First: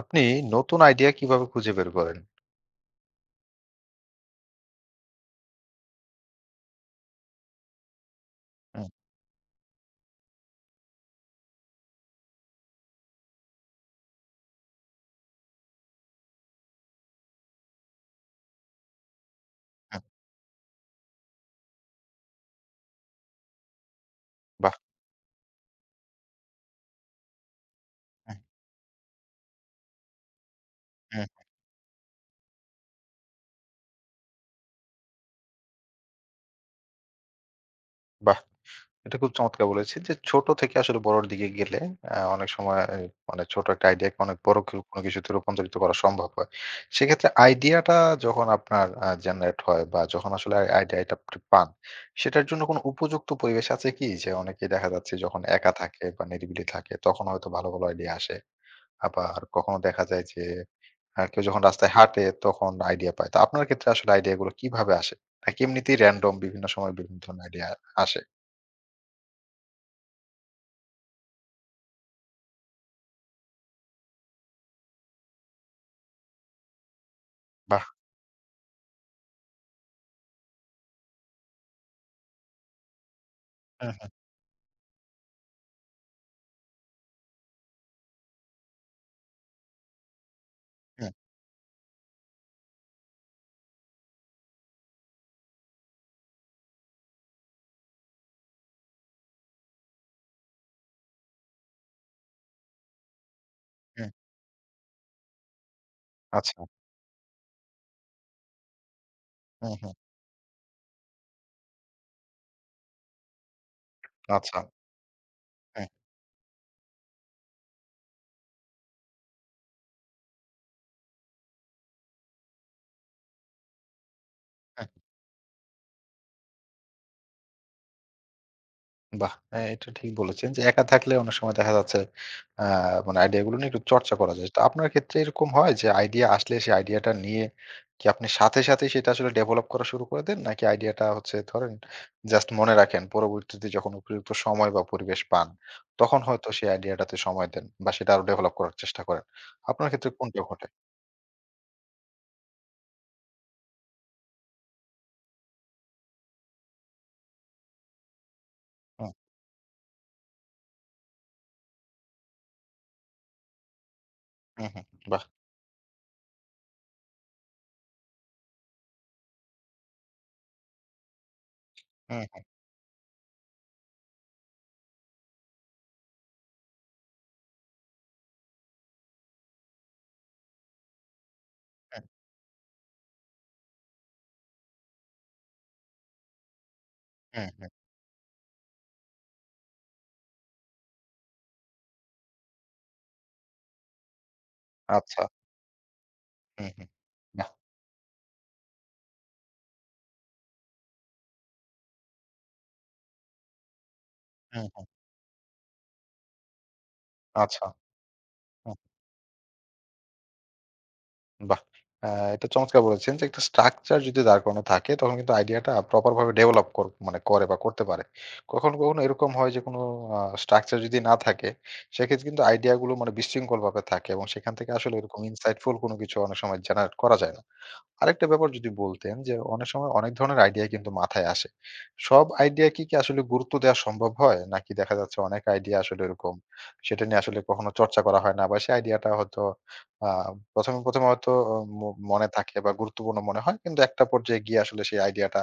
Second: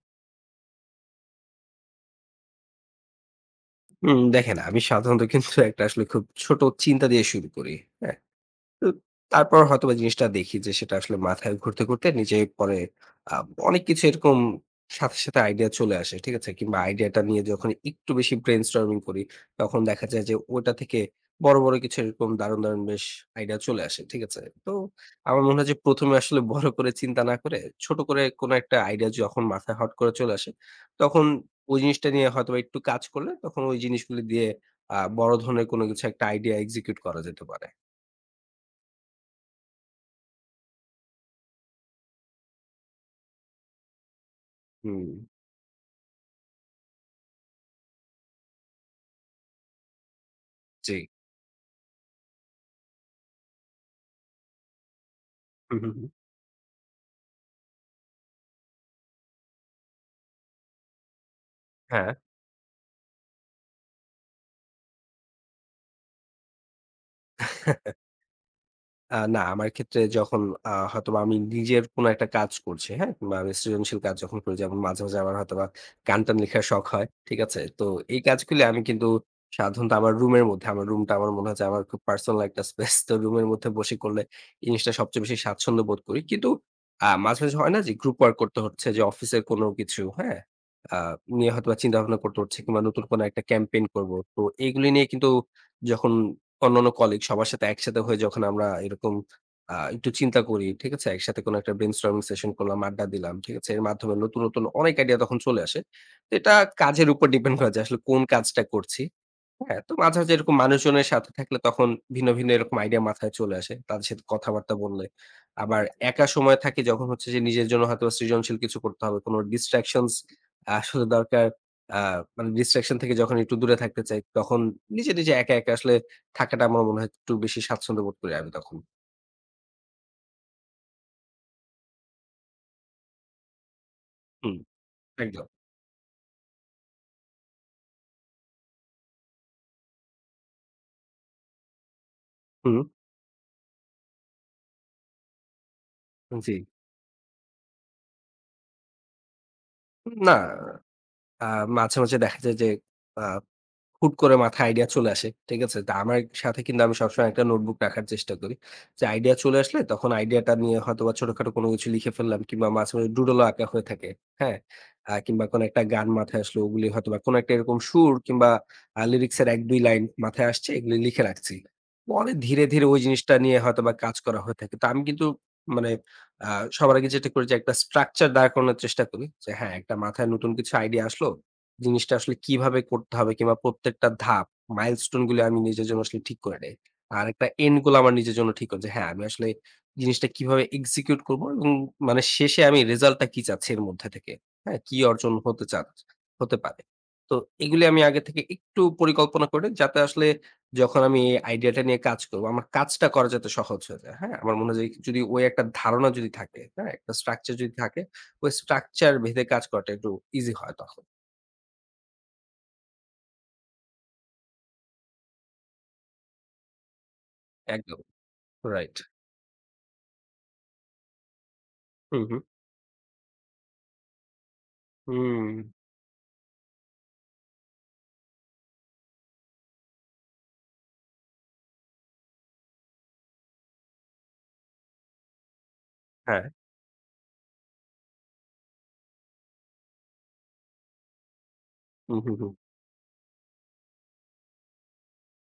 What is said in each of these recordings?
আপনি নতুন আইডিয়া কিভাবে খুঁজে বের করেন? হুম, দেখেন আমি সাধারণত কিন্তু একটা আসলে খুব ছোট চিন্তা দিয়ে শুরু করি। হ্যাঁ? তো হুম, তারপর হয়তোবা জিনিসটা দেখি যে সেটা আসলে মাথায় ঘুরতে, ঘুরতে নিজে পরে আ অনেক কিছু এরকম সাথে, সাথে আইডিয়া চলে আসে। ঠিক আছে? কিংবা আইডিয়াটা নিয়ে যখন একটু বেশি ব্রেইনস্টর্মিং করি, তখন হুম, দেখা যায় যে ওটা থেকে বড়, বড় কিছু এরকম দারুণ, দারুণ বেশ আইডিয়া চলে আসে। ঠিক আছে? তো বাহ! আমার মনে হয় যে ১ম এ আসলে বড় করে চিন্তা না করে ছোট করে হুম, কোনো একটা আইডিয়া যখন মাথায় হট করে চলে আসে, তখন হুম, ওই জিনিসটা নিয়ে হয়তোবা একটু কাজ করলে তখন ওই জিনিসগুলো দিয়ে বড় ধরনের কোনো কিছু একটা আইডিয়া এক্সিকিউট করা যেতে পারে। বাহ! এটা খুব চমৎকার বলেছেন যে ছোট থেকে আসলে বড়র দিকে গেলে অনেক সময় মানে ছোট একটা আইডিয়াকে অনেক বড় কেউ কোনো হুম। কিছুতে রূপান্তরিত করা সম্ভব হয়। সেক্ষেত্রে আইডিয়াটা যখন আপনার জেনারেট হয় বা যখন আসলে আই জি। আইডিয়াটা আপনি পান, সেটার জন্য কোনো উপযুক্ত পরিবেশ আছে কি? যে অনেকেই দেখা যাচ্ছে যখন একা হুম, হুম, থাকে হুম। বা নিরিবিলি থাকে তখন হয়তো ভালো, ভালো আইডিয়া আসে। আবার কখনো দেখা যায় যে কেউ যখন রাস্তায় হ্যাঁ। হাঁটে তখন আইডিয়া পায়। তো আপনার ক্ষেত্রে আসলে আইডিয়া গুলো কিভাবে আসে? নাকি এমনিতেই র‍্যান্ডম বিভিন্ন সময় বিভিন্ন ধরনের আইডিয়া আসে? না আমার ক্ষেত্রে যখন হয়তোবা আমি নিজের কোনো একটা কাজ করছি, হ্যাঁ? কিংবা আমি সৃজনশীল কাজ যখন করি যেমন মাঝে, মাঝে আমার হয়তোবা গান-টান লেখার শখ হয়। ঠিক আছে? বাহ! তো এই কাজগুলি আমি কিন্তু সাধারণত আমার রুমের মধ্যে, আমার রুমটা আমার মনে হয় যে আমার খুব পার্সোনাল একটা স্পেস। তো রুমের মধ্যে হুম, বসে হুম, করলে এই জিনিসটা সবচেয়ে বেশি স্বাচ্ছন্দ্য বোধ করি। কিন্তু মাঝে, মাঝে হয় না যে গ্রুপ ওয়ার্ক করতে হচ্ছে যে অফিসের কোনো কিছু, হ্যাঁ? আ হুম, নিয়ে হয়তোবা চিন্তা ভাবনা করতে হচ্ছে কিংবা নতুন কোনো একটা ক্যাম্পেইন করব। তো এইগুলি নিয়ে কিন্তু যখন অন্যান্য কলিগ সবার সাথে একসাথে হয়ে যখন আমরা এরকম একটু চিন্তা করি, ঠিক আছে? একসাথে কোনো একটা brainstorming সেশন করলাম, আড্ডা দিলাম, ঠিক আছে? এর হুম। মাধ্যমে নতুন, নতুন অনেক আইডিয়া তখন চলে আসে। তো এটা আচ্ছা। কাজের উপর ডিপেন্ড করে যে আসলে কোন কাজটা করছি। হুম, হ্যাঁ? হুম। তো মাঝে, মাঝে এরকম মানুষজনের সাথে থাকলে তখন ভিন্ন, ভিন্ন এরকম আইডিয়া মাথায় চলে আসে। তাদের সাথে আচ্ছা। কথাবার্তা বললে। আবার হুম। একা সময় থাকি যখন হচ্ছে যে নিজের জন্য হয়তোবা সৃজনশীল কিছু করতে হবে। কোনো distractions আসলে দরকার। আ মানে distraction থেকে যখন একটু দূরে থাকতে চাই তখন নিজে, নিজে একা, একা আসলে থাকাটা আমার মনে হয় একটু বেশি স্বাচ্ছন্দ্য বোধ করি আমি তখন। বাহ! হ্যাঁ, এটা ঠিক বলেছেন যে একা থাকলে অনেক সময় দেখা যাচ্ছে আ মানে আইডিয়া গুলো নিয়ে একটু চর্চা করা যায়। হুম। তো আপনার ক্ষেত্রে একদম। এরকম হয় যে আইডিয়া আসলে সেই আইডিয়াটা নিয়ে কি আপনি সাথে, সাথেই সেটা আসলে ডেভেলপ করা শুরু করে দেন? নাকি আইডিয়াটা হচ্ছে ধরেন জাস্ট মনে হুম, রাখেন পরবর্তীতে যখন উপযুক্ত সময় বা পরিবেশ পান, তখন হয়তো জি। সেই আইডিয়াটাতে সময় দেন বা সেটা আরো ডেভেলপ করার চেষ্টা করেন। আপনার ক্ষেত্রে না, কোনটা ঘটে? আ মাঝে, মাঝে দেখা যায় যে আ হুট করে মাথায় আইডিয়া চলে আসে। ঠিক আছে? তো আমার সাথে কিন্তু আমি সবসময় একটা নোটবুক রাখার চেষ্টা করি। যে হুম, আইডিয়া চলে আসলে তখন আইডিয়াটা নিয়ে হয়তোবা ছোটখাটো কোনো কিছু লিখে ফেললাম কিংবা মাঝে, মাঝে ডুডলও আঁকা হয়ে থাকে। হ্যাঁ? হুম, হুম, বাহ! কিংবা কোনো একটা গান মাথায় আসলো ওগুলি হয়তোবা কোনো একটা এরকম সুর কিংবা লিরিক্স এর ১-২ লাইন মাথায় আসছে এগুলি লিখে রাখছি। হুম, পরে হুম, ধীরে, ধীরে ওই জিনিসটা নিয়ে হয়তোবা কাজ করা হয়ে থাকে। তো আমি কিন্তু মানে আ সবার আগে যেটা করি যে একটা স্ট্রাকচার দাঁড় করানোর চেষ্টা করি। যে হ্যাঁ, একটা মাথায় নতুন কিছু আইডিয়া আসলো। হুম, জিনিসটা আসলে কিভাবে করতে হবে কিংবা প্রত্যেকটা ধাপ, মাইলস্টোন গুলো আমি নিজের জন্য আসলে ঠিক করে নেই। আর একটা হুম, হুম, এন্ড গোল আমার নিজের জন্য ঠিক করি যে হ্যাঁ, আমি আসলে জিনিসটা কিভাবে এক্সিকিউট করব এবং মানে শেষে আমি রেজাল্টটা কি চাচ্ছি এর মধ্যে থেকে। হ্যাঁ, কি আচ্ছা। অর্জন হতে চা হতে হুম, পারে। হুম, তো বাহ! এগুলি আমি আগে থেকে একটু পরিকল্পনা করে যাতে আসলে যখন আমি এই আইডিয়াটা নিয়ে কাজ করব, আমার কাজটা করা যাতে সহজ হয়ে যায়। হ্যাঁ? আমার হুম, মনে হয় হুম, যে যদি ওই একটা ধারণা যদি থাকে, হ্যাঁ? একটা স্ট্রাকচার আচ্ছা। যদি থাকে, ওই হুম। স্ট্রাকচার ভেদে কাজ করাটা একটু ইজি হয় তখন। বাহ! আ এটা চমৎকার বলেছেন যে একটা স্ট্রাকচার যদি দাঁড় করানো থাকে তখন কিন্তু আইডিয়াটা প্রপার ভাবে ডেভেলপ মানে করে বা করতে একদম। পারে। কখনো, রাইট। কখনো এরকম হয় যে কোনো স্ট্রাকচার যদি না থাকে হু, সেক্ষেত্রে হু। কিন্তু আইডিয়া গুলো মানে বিশৃঙ্খল ভাবে থাকে এবং সেখান থেকে আসলে এরকম হুম। insightful কোনো কিছু অনেক সময় জেনারেট করা যায় না। আরেকটা ব্যাপার যদি বলতেন যে অনেক সময় অনেক ধরনের আইডিয়া কিন্তু মাথায় আসে। সব আইডিয়া কি, কি আসলে গুরুত্ব দেওয়া সম্ভব হয়? নাকি দেখা যাচ্ছে অনেক আইডিয়া আসলে এরকম হ্যাঁ। সেটা নিয়ে আসলে কখনো চর্চা করা হয় না বা সেই আইডিয়াটা হয়তো আ ১ম এ হয়তো আহ, ম হু, মনে হু, হু। থাকে বা গুরুত্বপূর্ণ মনে হয়। কিন্তু একটা পর্যায়ে গিয়ে আসলে সেই আইডিয়াটা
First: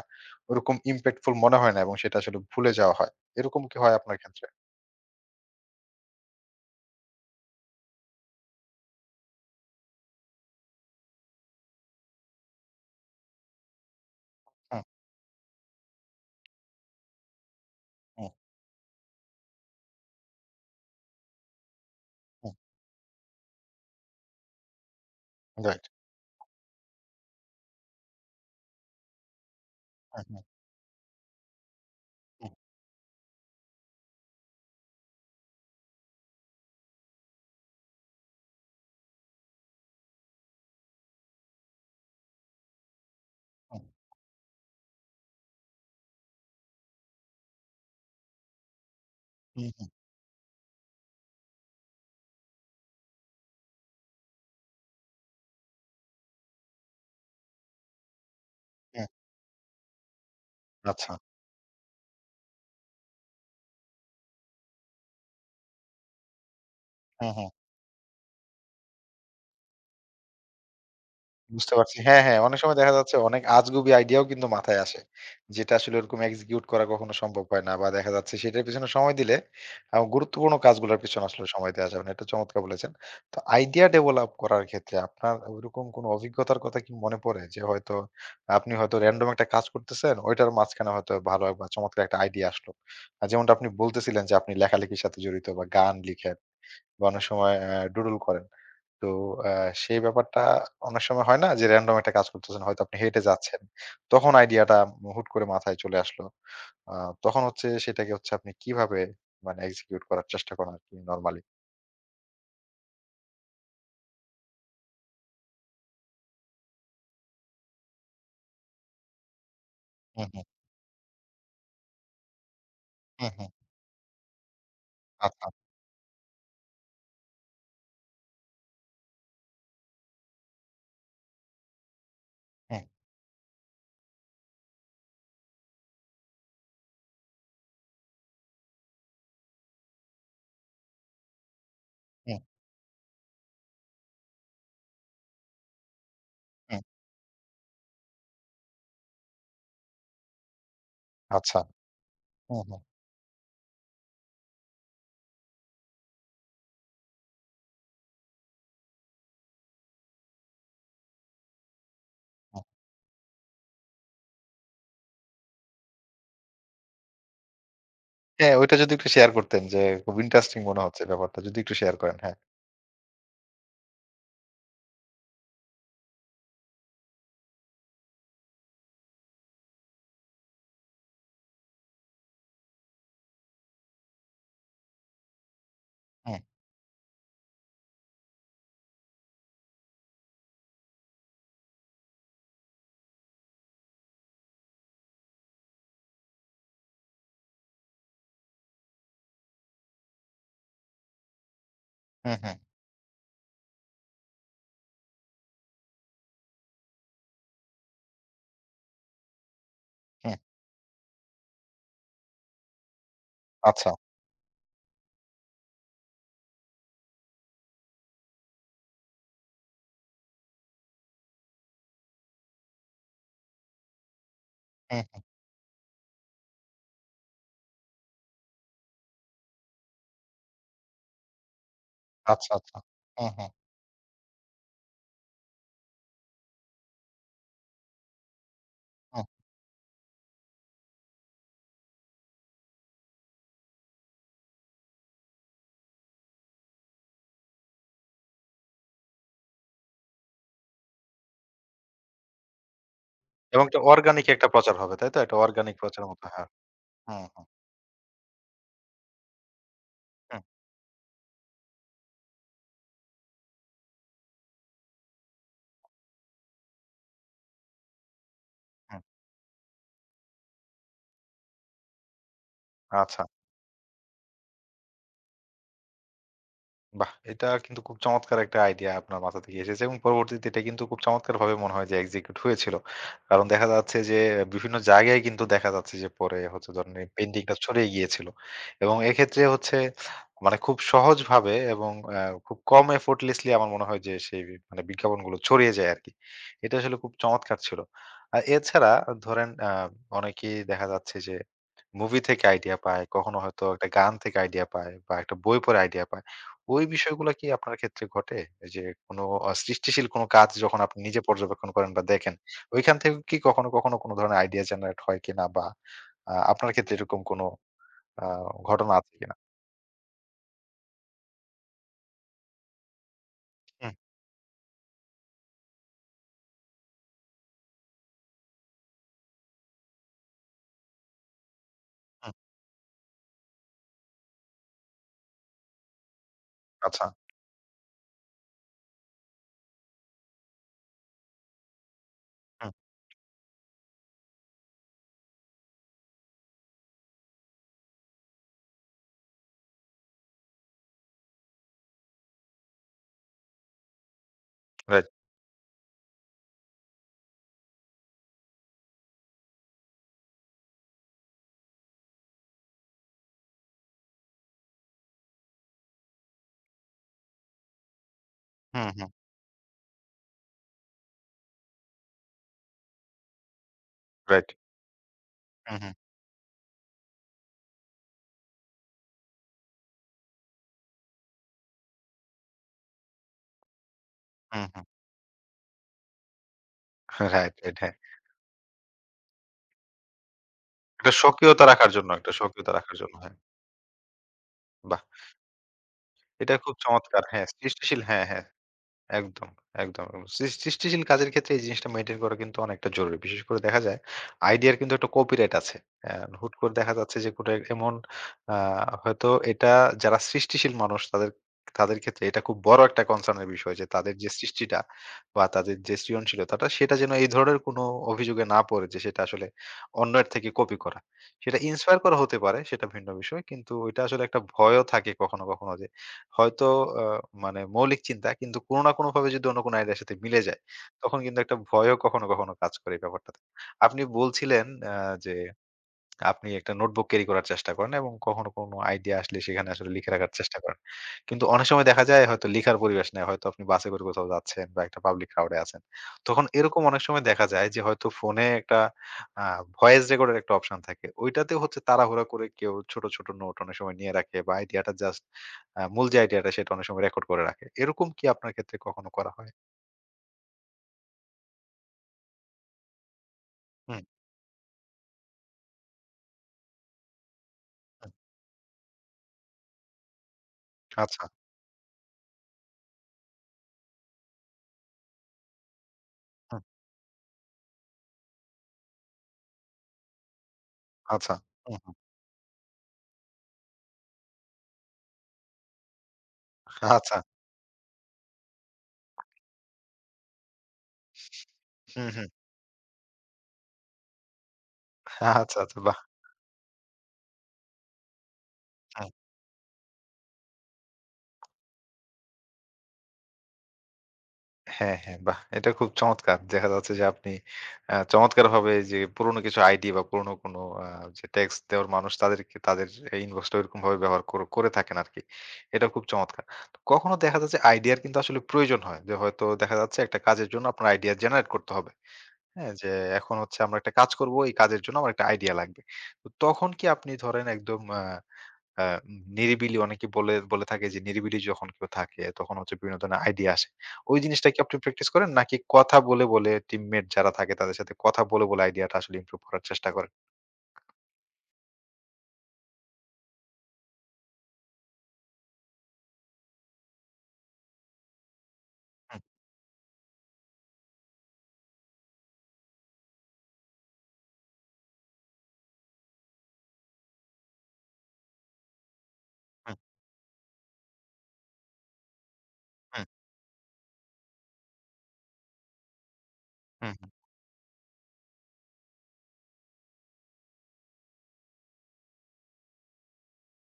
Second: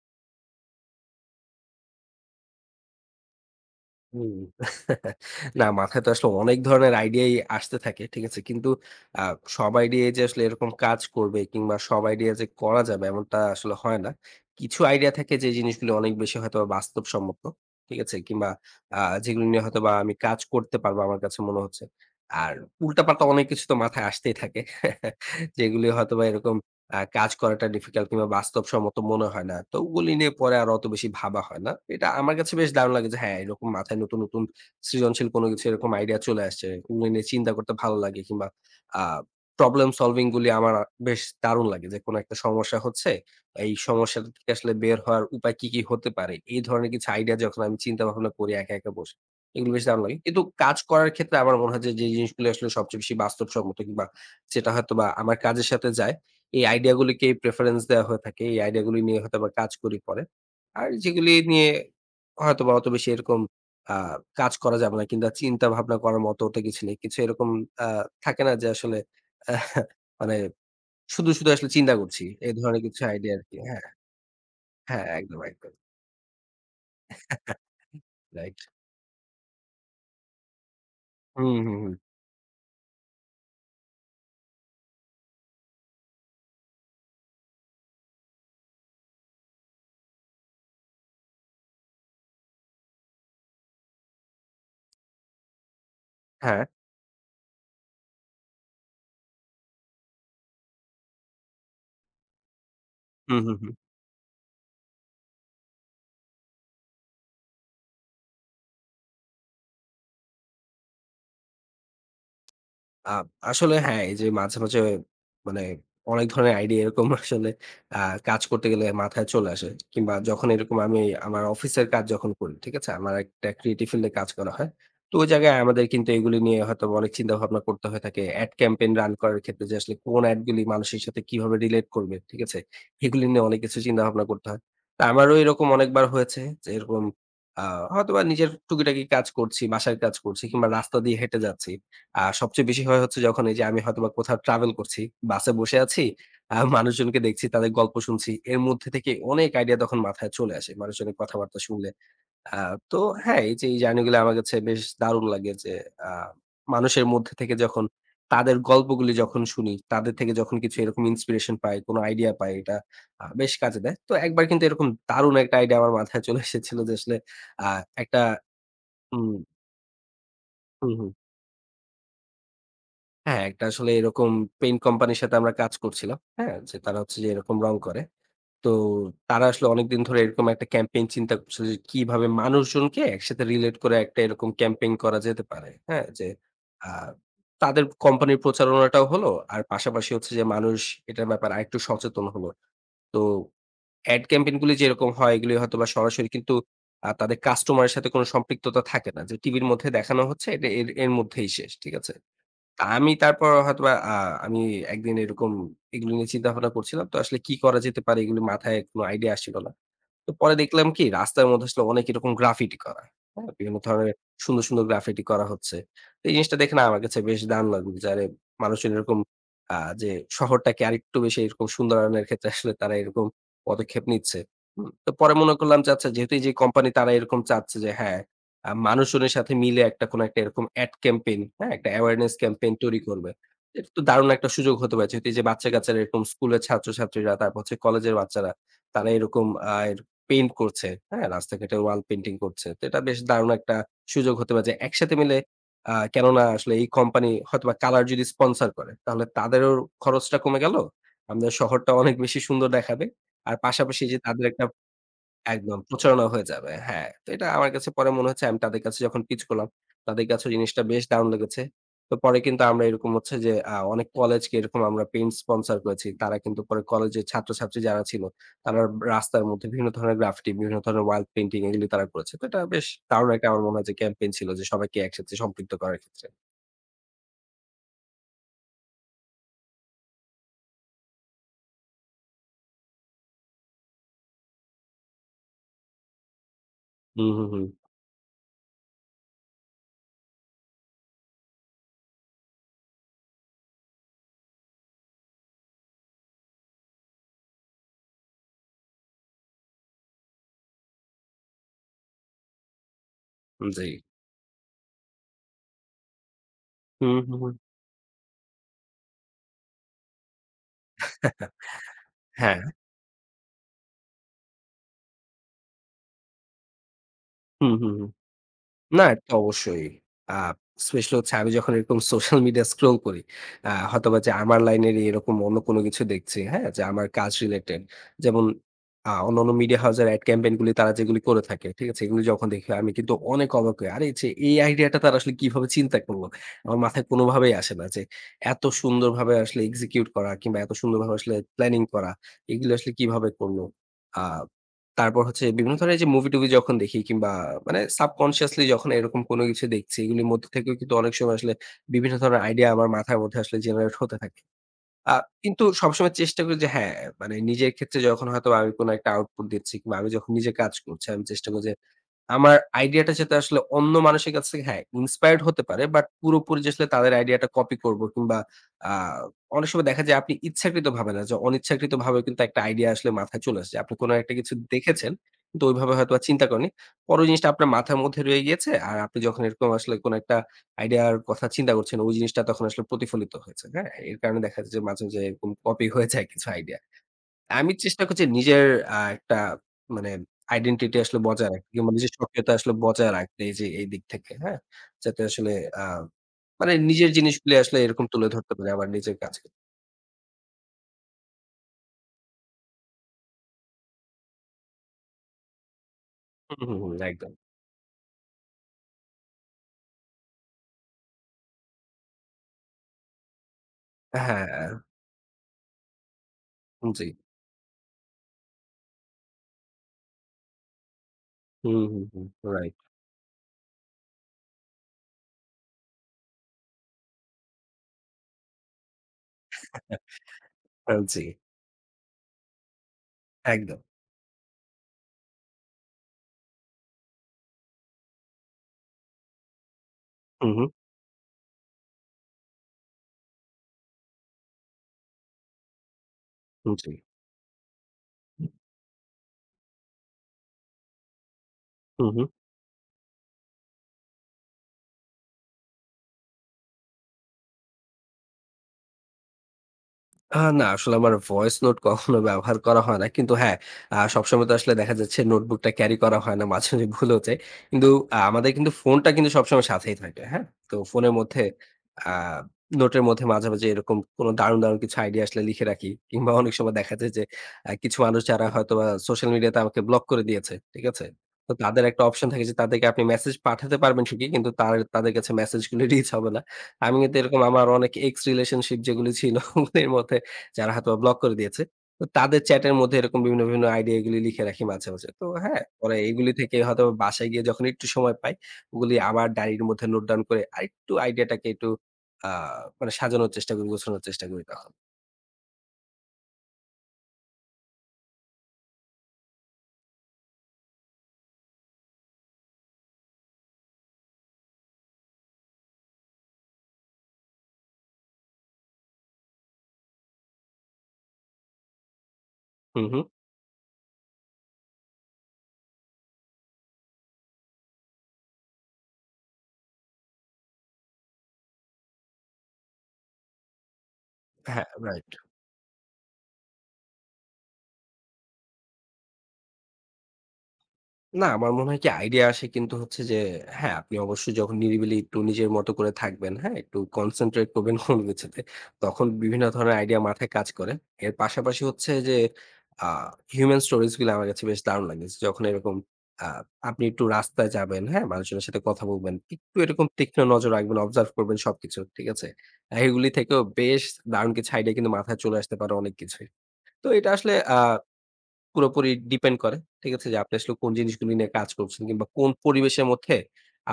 ওরকম impactful মনে হয় না এবং সেটা আসলে ভুলে যাওয়া হয়। এরকম কি হয় আপনার হুম। ক্ষেত্রে? না মাথায় তো আসলে অনেক ধরনের আইডিয়াই আসতে থাকে। ঠিক আছে? কিন্তু আ সব আইডিয়াই যে আসলে এরকম কাজ করবে কিংবা সব আইডিয়া যে করা যাবে এমনটা আসলে হয় না। কিছু হুম, আইডিয়া থাকে যে জিনিসগুলো অনেক বেশি হয়তোবা বাস্তবসম্মত। ঠিক আছে? হুম, কিংবা আ যেগুলো নিয়ে হয়তোবা আমি কাজ করতে পারবো আমার কাছে মনে হচ্ছে। হুম। আর উল্টাপাল্টা অনেক কিছু তো মাথায় আসতেই থাকে। রাইট। যেগুলো হয়তোবা এরকম কাজ করাটা ডিফিকাল্ট কিংবা বাস্তবসম্মত মনে হয় না। তো ওগুলি হুম, নিয়ে হুম, পরে আর অত বেশি ভাবা হয় না। এটা আমার হুম, কাছে বেশ দারুণ লাগে যে হ্যাঁ, এরকম মাথায় নতুন, নতুন সৃজনশীল কোনো কিছু এরকম আইডিয়া চলে আসছে। ওগুলো নিয়ে চিন্তা করতে ভালো লাগে কিংবা আ প্রবলেম সলভিং গুলি আমার বেশ দারুণ লাগে যে কোনো একটা সমস্যা হচ্ছে, এই হুম, সমস্যাটা থেকে আসলে বের হওয়ার উপায় কি, কি হতে পারে? এই ধরনের কিছু আইডিয়া যখন আমি চিন্তা ভাবনা করি একা, একা বসে, হুম, এগুলো বেশ হুম, দারুণ লাগে। কিন্তু কাজ করার ক্ষেত্রে আমার মনে হয় যে, যে জিনিসগুলো আসলে সবচেয়ে বেশি বাস্তবসম্মত কিংবা যেটা হয়তোবা আমার কাজের সাথে যায় এই আইডিয়া গুলিকেই প্রেফারেন্স দেওয়া হয়ে থাকে। এই আইডিয়া গুলি হুম, নিয়ে হয়তোবা কাজ করি পরে। আর আচ্ছা। যেগুলি নিয়ে হয়তোবা অত বেশি এরকম আ কাজ করা যাবে না কিংবা চিন্তা ভাবনা করার মতো ওটা কিছু নেই। কিছু হুম, হুম। এরকম আ থাকে না যে আসলে আহ, মানে শুধু, শুধু আসলে বুঝতে চিন্তা পারছি। হ্যাঁ, করছি। হ্যাঁ। এই অনেক সময় ধরনের দেখা কিছু যাচ্ছে আইডিয়া অনেক আরকি। হ্যাঁ, আজগুবি আইডিয়াও কিন্তু মাথায় আসে। হ্যাঁ একদম, যেটা একদম। আসলে ওরকম এক্সিকিউট করা কখনো সম্ভব হয় না বা দেখা যাচ্ছে রাইট। সেটার পেছনে সময় দিলে গুরুত্বপূর্ণ কাজগুলোর পেছনে আসলে হুম, সময় হুম, দেয়া হুম। যাবে না। এটা চমৎকার বলেছেন। তো আইডিয়া ডেভেলপ করার ক্ষেত্রে আপনার ওইরকম কোনো অভিজ্ঞতার কথা কি মনে পড়ে? যে হয়তো আপনি হয়তো র‍্যান্ডম একটা কাজ করতেছেন, ওইটার মাঝখানে হয়তো ভালো বা চমৎকার একটা আইডিয়া আসলো। যেমনটা আপনি বলতেছিলেন যে আপনি লেখালেখির সাথে জড়িত বা গান লিখেন। হ্যাঁ। বা অনেক সময় ডুডল করেন। তো অ্যা সেই ব্যাপারটা অনেক সময় হয় না যে র‍্যান্ডম একটা কাজ করতেছেন। হয়তো আপনি হেঁটে হুম, হুম, যাচ্ছেন। হুম। তখন আইডিয়াটা হুট করে মাথায় চলে আসলো। আ তখন হচ্ছে সেটাকে হচ্ছে আপনি কিভাবে মানে এক্সিকিউট করার চেষ্টা করেন আরকি নরমালি? আ আসলে হ্যাঁ, এই যে মাঝে, মাঝে মানে অনেক ধরনের আইডিয়া এরকম আসলে আ কাজ করতে গেলে মাথায় চলে আসে। কিংবা হুম, হুম, যখন এরকম আমি আমার অফিসের কাজ যখন করি, ঠিক আছে? আমার হুম, একটা হুম। ক্রিয়েটিভ ফিল্ড এ কাজ করা হয়। তো ওই আচ্ছা। জায়গায় আমাদের কিন্তু এগুলি নিয়ে হয়তো অনেক চিন্তাভাবনা করতে হয়ে থাকে। এড ক্যাম্পেইন রান করার ক্ষেত্রে যে আসলে কোন এড গুলি মানুষের সাথে কিভাবে রিলেট করবে, ঠিক আছে? হুম, এগুলি নিয়ে অনেক কিছু চিন্তাভাবনা করতে হয়। তো আমারও এরকম অনেকবার হয়েছে যে এরকম আ হয়তোবা নিজের টুকিটাকি কাজ করছি, বাসার কাজ করছি কিংবা রাস্তা দিয়ে হেঁটে যাচ্ছি। আর হুম, সবচেয়ে বেশি হয় হচ্ছে যখন এই যে আমি হয়তোবা কোথাও ট্রাভেল করছি, বাসে বসে আছি, হুম। মানুষজনকে দেখছি, তাদের গল্প শুনছি। এর মধ্যে থেকে অনেক আইডিয়া তখন মাথায় চলে আসে, মানুষজনের আচ্ছা। কথাবার্তা শুনলে। আ হুম, হুম, তো হ্যাঁ, এই যে এই জার্নি গুলো আমার কাছে বেশ দারুণ লাগে যে আ মানুষের মধ্যে থেকে যখন তাদের গল্পগুলি যখন শুনি, তাদের থেকে যখন কিছু এরকম ইন্সপিরেশন পাই, কোন আইডিয়া পাই, হুম। এটা বেশ কাজে দেয়। তো একবার কিন্তু এরকম দারুণ একটা আইডিয়া আমার মাথায় চলে এসেছিল যে আসলে আ একটা হ্যাঁ, ওইটা যদি একটু শেয়ার হুম, করতেন যে খুব ইন্টারেস্টিং মনে হুম, হচ্ছে হুম। ব্যাপারটা। যদি একটু শেয়ার করেন। হ্যাঁ। হ্যাঁ, একটা আসলে এরকম পেইন্ট কোম্পানির সাথে আমরা কাজ করছিলাম। হ্যাঁ? যে তারা হচ্ছে যে এরকম রং করে। তো তারা আসলে অনেকদিন ধরে এরকম একটা ক্যাম্পেইন চিন্তা করছিল যে কিভাবে মানুষজনকে একসাথে রিলেট করে একটা এরকম ক্যাম্পেইন করা যেতে পারে। হ্যাঁ? যে হুম, আ তাদের কোম্পানির প্রচারণাটাও হলো। আর পাশাপাশি হচ্ছে যে মানুষ এটার ব্যাপারে আরেকটু সচেতন হলো। তো এড ক্যাম্পেইন গুলি যেরকম হয় এগুলি হয়তোবা সরাসরি কিন্তু তাদের কাস্টমার এর সাথে কোন সম্পৃক্ততা থাকে না। যে টিভির মধ্যে দেখানো হচ্ছে এটা এর এর মধ্যেই শেষ। ঠিক আছে? হুম, হুম, তা আমি তারপর হয়তোবা আমি একদিন এরকম এগুলো নিয়ে চিন্তা ভাবনা করছিলাম। তো আসলে কি করা যেতে পারে এগুলো মাথায় কোনো আইডিয়া আসছিল না। তো হুম। পরে দেখলাম কি রাস্তার মধ্যে আসলে অনেক এরকম গ্রাফিটি করা। হ্যাঁ? বিভিন্ন আচ্ছা। ধরনের সুন্দর, সুন্দর গ্রাফিটি করা হচ্ছে। তো এই জিনিসটা দেখে না আমার কাছে বেশ দারুণ লাগলো যে আরে মানুষজন এরকম আ যে শহরটাকে আরেকটু বেশি এরকম সুন্দরায়নের ক্ষেত্রে আসলে তারা এরকম পদক্ষেপ নিচ্ছে। হুম? হুম, তো হুম। পরে মনে করলাম যে আচ্ছা যেহেতু এই যে কোম্পানি তারা এরকম চাচ্ছে যে হ্যাঁ, মানুষজনের সাথে মিলে একটা কোন একটা এরকম এড ক্যাম্পেইন, হ্যাঁ? একটা অ্যাওয়ারনেস আচ্ছা, ক্যাম্পেইন আচ্ছা। তৈরি করবে। হুম, হুম, এটা তো দারুণ একটা সুযোগ হতে পারে। যেহেতু এই যে বাচ্চা-কাচ্চারা এরকম স্কুলের ছাত্রছাত্রীরা, তারপর হচ্ছে কলেজের বাচ্চারা তারা হুম। এরকম আ পেইন্ট করছে, হ্যাঁ? রাস্তাঘাটে ওয়াল পেইন্টিং করছে। তো এটা বেশ দারুণ একটা সুযোগ হতে পারে যে একসাথে মিলে কেননা আসলে এই কোম্পানি হয়তোবা কালার যদি স্পন্সর করে তাহলে তাদেরও খরচটা কমে গেল। আমাদের শহরটা অনেক বেশি সুন্দর দেখাবে। আর এবং একটা পাশাপাশি যে অর্গানিক তাদের একটা একটা প্রচার হবে, তাই তো? একটা অর্গানিক একদম প্রচারের মতো। প্রচারণা হয়ে হ্যাঁ। যাবে। হ্যাঁ, হুম, তো এটা হুম, আমার কাছে পরে মনে হচ্ছে আমি তাদের কাছে যখন পিচ করলাম, তাদের হুম, কাছেও জিনিসটা বেশ দারুণ লেগেছে। তো পরে কিন্তু আমরা এরকম হচ্ছে যে অনেক কলেজকে এরকম আমরা পেইন্ট স্পন্সর করেছি। তারা কিন্তু পরে কলেজের ছাত্রছাত্রী যারা ছিল, তারা হুম। রাস্তার মধ্যে বিভিন্ন ধরনের গ্রাফিটি, বিভিন্ন ধরনের ওয়াল পেইন্টিং এগুলি তারা করেছে। তো এটা বেশ আচ্ছা। দারুণ একটা আমার মনে হয় যে ক্যাম্পেইন ছিল যে সবাইকে একসাথে সম্পৃক্ত করার ক্ষেত্রে। বাহ! এটা কিন্তু খুব চমৎকার একটা আইডিয়া আপনার মাথা থেকে এসেছে এবং পরবর্তীতে এটা কিন্তু খুব চমৎকারভাবে মনে হয় যে এক্সিকিউট হয়েছিল। কারণ দেখা যাচ্ছে যে বিভিন্ন জায়গায় কিন্তু দেখা যাচ্ছে যে পরে হচ্ছে ধরেন এই হুম, হুম, পেইন্টিংটা হুম। ছড়িয়ে গিয়েছিল। এবং এক্ষেত্রে হচ্ছে মানে খুব সহজভাবে এবং খুব কম effortlessly আমার মনে হয় যে সেই মানে বিজ্ঞাপনগুলো ছড়িয়ে যায় আরকি। এটা আসলে খুব চমৎকার ছিল। আর এছাড়া ধরেন অনেকেই দেখা যাচ্ছে যে মুভি থেকে আইডিয়া পায়, কখনো হয়তো জি। একটা গান থেকে আইডিয়া পায় বা একটা বই পড়ে আইডিয়া পায়। ওই হুম, বিষয়গুলা হুম, কি হুম। আপনার ক্ষেত্রে ঘটে? এই যে কোনো সৃষ্টিশীল কোনো কাজ যখন আপনি নিজে পর্যবেক্ষণ করেন বা দেখেন, হ্যাঁ। ওইখান থেকে কি কখনো, কখনো কোনো ধরনের আইডিয়া জেনারেট হয় কিনা বা আপনার ক্ষেত্রে এরকম কোনো হুম, হুম, হুম। আ ঘটনা না, আছে এটা তো কিনা? অবশ্যই। আ স্পেশালি হচ্ছে আমি যখন এরকম সোশ্যাল মিডিয়া স্ক্রল করি, হুম, হয়তোবা যে আমার লাইনেরই এরকম অন্য কোনো কিছু দেখছি, হ্যাঁ? যে আমার কাজ রিলেটেড। যেমন অন্যান্য মিডিয়া হাউসের এড ক্যাম্পেইন গুলি তারা যেগুলি করে থাকে, ঠিক আছে? এগুলি হুম, যখন দেখি আমি কিন্তু অনেক অবাক হই। আরে যে এই আইডিয়াটা তারা আসলে কিভাবে চিন্তা করলো? আমার আচ্ছা, মাথায় কোনোভাবেই আসে না যে এত সুন্দরভাবে আসলে এক্সিকিউট করা কিংবা এত সুন্দরভাবে আসলে প্ল্যানিং করা, হুম, এগুলো আসলে কিভাবে করলো? আ তারপর হচ্ছে বিভিন্ন ধরনের যে মুভি-টুভি যখন দেখি কিংবা মানে সাবকনসিয়াসলি যখন এরকম কোন কিছু দেখছি, এগুলির মধ্য থেকেও কিন্তু অনেক সময় আসলে বিভিন্ন ধরনের আইডিয়া আমার মাথার মধ্যে আসলে জেনারেট হতে থাকে। রাইট, আ কিন্তু সবসময় চেষ্টা করি যে হ্যাঁ, মানে নিজের ক্ষেত্রে যখন হয়তো আমি কোন একটা আউটপুট দিচ্ছি কিংবা আমি যখন নিজে কাজ করছি, আমি চেষ্টা করি যে আমার আইডিয়াটা যাতে আসলে অন্য মানুষের কাছ থেকে হ্যাঁ, ইন্সপায়ার্ড হতে পারে। বাট পুরোপুরি যে আসলে তাদের আইডিয়াটা কপি করব কিংবা হুম, আ হুম, অনেক সময় দেখা যায় আপনি ইচ্ছাকৃত ভাবে না যে অনিচ্ছাকৃতভাবে কিন্তু একটা আইডিয়া আসলে মাথায় চলে আসছে। আপনি কোনো একটা রাইট, কিছু দেখেছেন, কিন্তু হুম, হুম, ওইভাবে হয়তোবা চিন্তা করেননি। পরে ওই জিনিসটা আপনার মাথার মধ্যে রয়ে গিয়েছে। আর আপনি যখন এরকম আসলে কোনো একটা আইডিয়ার কথা চিন্তা করছেন, ওই জিনিসটা তখন আসলে প্রতিফলিত হয়েছে। হ্যাঁ? এর কারণে দেখা হুম, যায় যে হুম, মাঝে, মাঝে এরকম কপি হয়ে যায় কিছু আইডিয়া। রাইট, রাইট, আমি হ্যাঁ। চেষ্টা করছি নিজের একটা মানে আইডেন্টিটি একটা আসলে বজায় স্বকীয়তা রাখতে কিংবা রাখার জন্য, নিজের একটা সক্রিয়তা স্বকীয়তা আসলে রাখার বজায় জন্য, হ্যাঁ। রাখতে এই যে এই দিক থেকে, হ্যাঁ? বাহ! যাতে আসলে আ এটা মানে খুব নিজের চমৎকার। হ্যাঁ, জিনিসগুলি আসলে সৃষ্টিশীল এরকম হ্যাঁ, তুলে হ্যাঁ। ধরতে পারি আমার নিজের কাছে। একদম, একদম। একদম। সৃষ্টিশীল কাজের ক্ষেত্রে এই জিনিসটা মেইনটেইন করা কিন্তু অনেকটা জরুরি। বিশেষ করে দেখা যায় আইডিয়ার কিন্তু একটা কপিরাইট আছে। অ্যা হুট হুম, করে হুম, হুম, দেখা যাচ্ছে যে একদম। কোন এমন আ হয়তো এটা যারা সৃষ্টিশীল মানুষ তাদের তাদের ক্ষেত্রে এটা খুব বড় একটা কনসার্ন এর বিষয় যে তাদের যে হ্যাঁ, সৃষ্টিটা বা তাদের যে সৃজনশীলতাটা সেটা জি। যেন এই ধরনের কোন অভিযোগে না পড়ে যে সেটা আসলে অন্যের থেকে কপি করা। সেটা হুম, ইন্সপায়ার হুম, করা হুম, হতে পারে রাইট। সেটা ভিন্ন বিষয়। কিন্তু ওইটা আসলে একটা ভয়ও থাকে কখনো, কখনো যে হয়তো আ মানে মৌলিক চিন্তা কিন্তু কোনো না কোনোভাবে যদি অন্য কোনো আইডিয়ার সাথে মিলে যায়, তখন জি, কিন্তু একটা ভয়ও কখনো, কখনো কাজ করে এই ব্যাপারটাতে। একদম। আপনি বলছিলেন আ যে আপনি একটা নোটবুক ক্যারি করার চেষ্টা করেন এবং কখনো কোনো আইডিয়া আসলে সেখানে আসলে লিখে রাখার হু, চেষ্টা হু, করেন। কিন্তু অনেক সময় দেখা যায় হয়তো লিখার পরিবেশ নাই। হয়তো আপনি বাসে করে কোথাও যাচ্ছেন বা একটা পাবলিক ক্রাউডে আছেন। তখন এরকম জি। অনেক সময় দেখা যায় যে হয়তো ফোনে একটা আ ভয়েস রেকর্ডের একটা অপশন থাকে। ওইটাতে হচ্ছে হু, হু। তাড়াহুড়া করে কেউ ছোট, ছোট নোট অনেক সময় নিয়ে রাখে বা আইডিয়াটা জাস্ট মূল যে আইডিয়াটা সেটা অনেক সময় রেকর্ড করে রাখে। এরকম কি আপনার ক্ষেত্রে কখনো করা হয়? না, আসলে আমার ভয়েস নোট কখনো ব্যবহার করা হয় না। কিন্তু হ্যাঁ, হুম, সবসময় তো আসলে দেখা যাচ্ছে নোটবুকটা ক্যারি করা হয় না। মাঝে, মাঝে ভুল হচ্ছে। কিন্তু হুম। আমাদের কিন্তু ফোনটা কিন্তু সবসময় সাথেই থাকে। হ্যাঁ? তো ফোনের আচ্ছা, মধ্যে আ নোটের মধ্যে মাঝে, মাঝে এরকম কোনো দারুণ, দারুণ কিছু আইডিয়া আসলে লিখে রাখি। কিংবা অনেক হুম, সময় দেখা যায় যে কিছু মানুষ যারা হয়তোবা সোশ্যাল মিডিয়াতে আমাকে ব্লক করে দিয়েছে। ঠিক আছে? আচ্ছা, তো হুম, তাদের হুম। একটা অপশন থাকে যে তাদেরকে আপনি মেসেজ পাঠাতে পারবেন ঠিকই। কিন্তু তাদের কাছে মেসেজ গুলো রিচ হবে না। আমি আচ্ছা। কিন্তু এরকম আমার অনেক এক্স রিলেশনশিপ যেগুলো ছিল ওদের মধ্যে যারা হয়তোবা ব্লক করে দিয়েছে। তো হুম, হুম। তাদের চ্যাটের মধ্যে এরকম বিভিন্ন, বিভিন্ন আইডিয়া এগুলি লিখে রাখি মাঝে, মাঝে। তো আচ্ছা, হ্যাঁ, আচ্ছা। পরে বাহ! এগুলি থেকে হয়তো বাসায় গিয়ে যখন একটু সময় পাই, ওগুলি আবার ডায়েরির মধ্যে নোট ডাউন করে আরেকটু আইডিয়াটাকে একটু আ মানে সাজানোর চেষ্টা করি, গোছানোর চেষ্টা করি তখন। হ্যাঁ, হ্যাঁ, বাহ! এটা খুব চমৎকার। দেখা যাচ্ছে যে আপনি চমৎকারভাবে যে পুরনো কিছু আইডি বা পুরনো কোনো যে টেক্সট দেওয়ার মানুষ তাদেরকে তাদের এই ইনবক্সটা ওইরকমভাবে ব্যবহার করে থাকেন আরকি। এটা খুব চমৎকার। তো কখনো দেখা যাচ্ছে আইডিয়ার কিন্তু আসলে প্রয়োজন হয়। যে হয়তো দেখা যাচ্ছে একটা কাজের জন্য আপনার আইডিয়া জেনারেট করতে হবে। হ্যাঁ? হু, যে হু। এখন হচ্ছে আমরা একটা কাজ করব, এই কাজের জন্য আমার একটা আইডিয়া লাগবে। তো তখন কি আপনি ধরেন একদম আ আ নিরিবিলি অনেকে বলে বলে থাকে যে নিরিবিলি যখন কেউ থাকে তখন হচ্ছে বিভিন্ন ধরনের আইডিয়া আসে। ওই জিনিসটা কি হ্যাঁ, আপনি প্র্যাকটিস রাইট। করেন? নাকি কথা বলে, বলে টিমমেট যারা থাকে তাদের সাথে কথা বলে, বলে আইডিয়াটা আসলে ইমপ্রুভ করার চেষ্টা করেন? না, আমার মনে হয় কি আইডিয়া আসে কিন্তু হচ্ছে যে হ্যাঁ, আপনি অবশ্যই যখন নিরিবিলি একটু নিজের মতো করে থাকবেন, হ্যাঁ? একটু কনসেনট্রেট করবেন কোনো কিছুতে। তখন হুম, বিভিন্ন ধরনের আইডিয়া মাথায় কাজ করে। এর পাশাপাশি হচ্ছে যে আ হিউমেন স্টোরিজ গুলো আমার কাছে বেশ দারুণ লাগে। যখন এরকম আ আপনি একটু রাস্তায় যাবেন, হ্যাঁ? মানুষজনের সাথে কথা বলবেন। একটু হুম, এরকম তীক্ষ্ণ নজর রাখবেন, অবজার্ভ করবেন সবকিছু। ঠিক আছে? হুম, এগুলি থেকেও বেশ দারুণ কিছু আইডিয়া কিন্তু মাথায় চলে আসতে পারে অনেক কিছুই। তো হুম, হুম। এটা আসলে পুরোপুরি ডিপেন্ড করে। ঠিক আছে? যে আপনি আসলে কোন জিনিসগুলো নিয়ে কাজ করছেন কিংবা কোন পরিবেশের মধ্যে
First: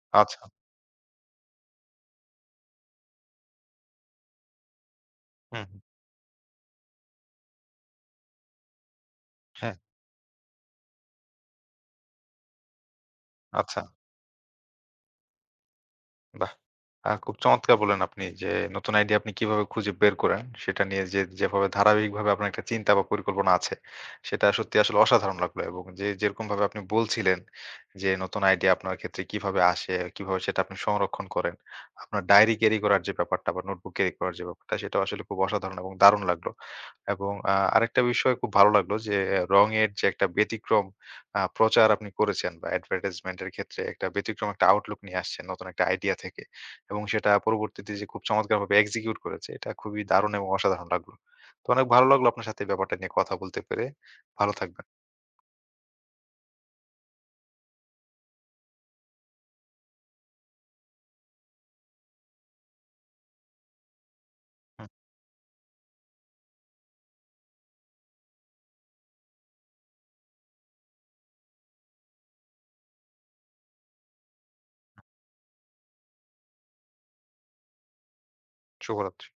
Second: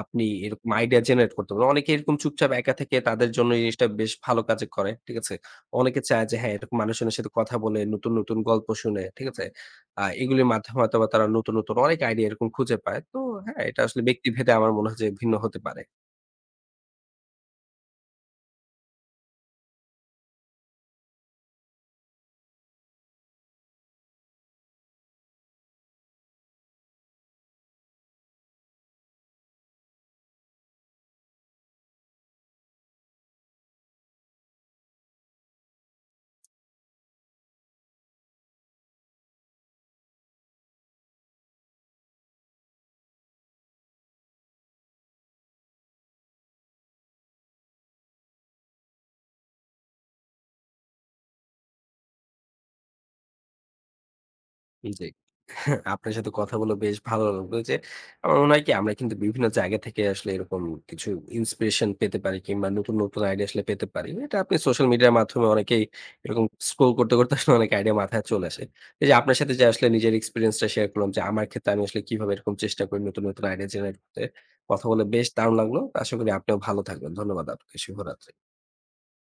আপনি আচ্ছা। এরকম আইডিয়া জেনারেট করতে পারেন। অনেকে এরকম চুপচাপ একা থেকে তাদের জন্য এই জিনিসটা বেশ ভালো কাজে করে। ঠিক আছে? হুম, হুম। অনেকে চায় যে হ্যাঁ, এরকম মানুষজনের সাথে কথা বলে নতুন, নতুন গল্প শুনে, ঠিক আছে? হ্যাঁ। এগুলির মাধ্যমে হয়তোবা তারা নতুন, নতুন অনেক আইডিয়া এরকম খুঁজে পায়। তো হ্যাঁ, আচ্ছা, এটা আসলে ব্যক্তিভেদে আমার মনে হয় যে ভিন্ন হতে পারে। বাহ! খুব চমৎকার বললেন আপনি যে, নতুন আইডিয়া আপনি কিভাবে খুঁজে বের করেন, সেটা নিয়ে যে যেভাবে ধারাবাহিকভাবে আপনার একটা চিন্তা বা পরিকল্পনা আছে, সেটা সত্যি আসলে অসাধারণ লাগলো এবং যে যেরকমভাবে আপনি বলছিলেন যে, নতুন আইডিয়া আপনার ক্ষেত্রে কিভাবে আসে, কিভাবে সেটা আপনি সংরক্ষণ করেন। আপনার ডায়েরি ক্যারি করার যে ব্যাপারটা বা নোটবুক ক্যারি করার যে ব্যাপারটা, সেটাও আসলে খুব অসাধারণ এবং দারুণ লাগলো। এবং আরেকটা বিষয় খুব ভালো লাগলো যে, রঙের যে একটা ব্যতিক্রম প্রচার আপনি করেছেন বা অ্যাডভার্টাইজমেন্ট এর ক্ষেত্রে একটা ব্যতিক্রম একটা আউটলুক নিয়ে আসছেন নতুন একটা আইডিয়া থেকে। এবং সেটা পরবর্তীতে যে খুব চমৎকারভাবে এক্সিকিউট করেছে, এটা খুবই দারুণ এবং অসাধারণ লাগলো। তো অনেক ভালো লাগলো আপনার সাথে এই ব্যাপারটা নিয়ে কথা বলতে পেরে। ভালো থাকবেন। জি। আপনার সাথে কথা বলে বেশ ভালো লাগলো যে আমার মনে হয় কি আমরা কিন্তু বিভিন্ন জায়গা থেকে আসলে এরকম কিছু ইন্সপিরেশন পেতে পারি কিংবা নতুন নতুন আইডিয়া আসলে পেতে পারি। এটা আপনি সোশ্যাল হুম, মিডিয়ার মাধ্যমে অনেকেই এরকম স্ক্রল করতে, করতে আসলে অনেক আইডিয়া মাথায় চলে আসে। এই যে আপনার সাথে যে আসলে নিজের এক্সপেরিয়েন্স টা শেয়ার করলাম যে আমার ক্ষেত্রে আমি আসলে কিভাবে এরকম চেষ্টা করি নতুন, নতুন আইডিয়া জেনারেট করতে। কথা বলে বেশ দারুণ লাগলো। আশা করি আপনিও ভালো থাকবেন। ধন্যবাদ আপনাকে। শুভরাত্রি। শুভরাত্রি।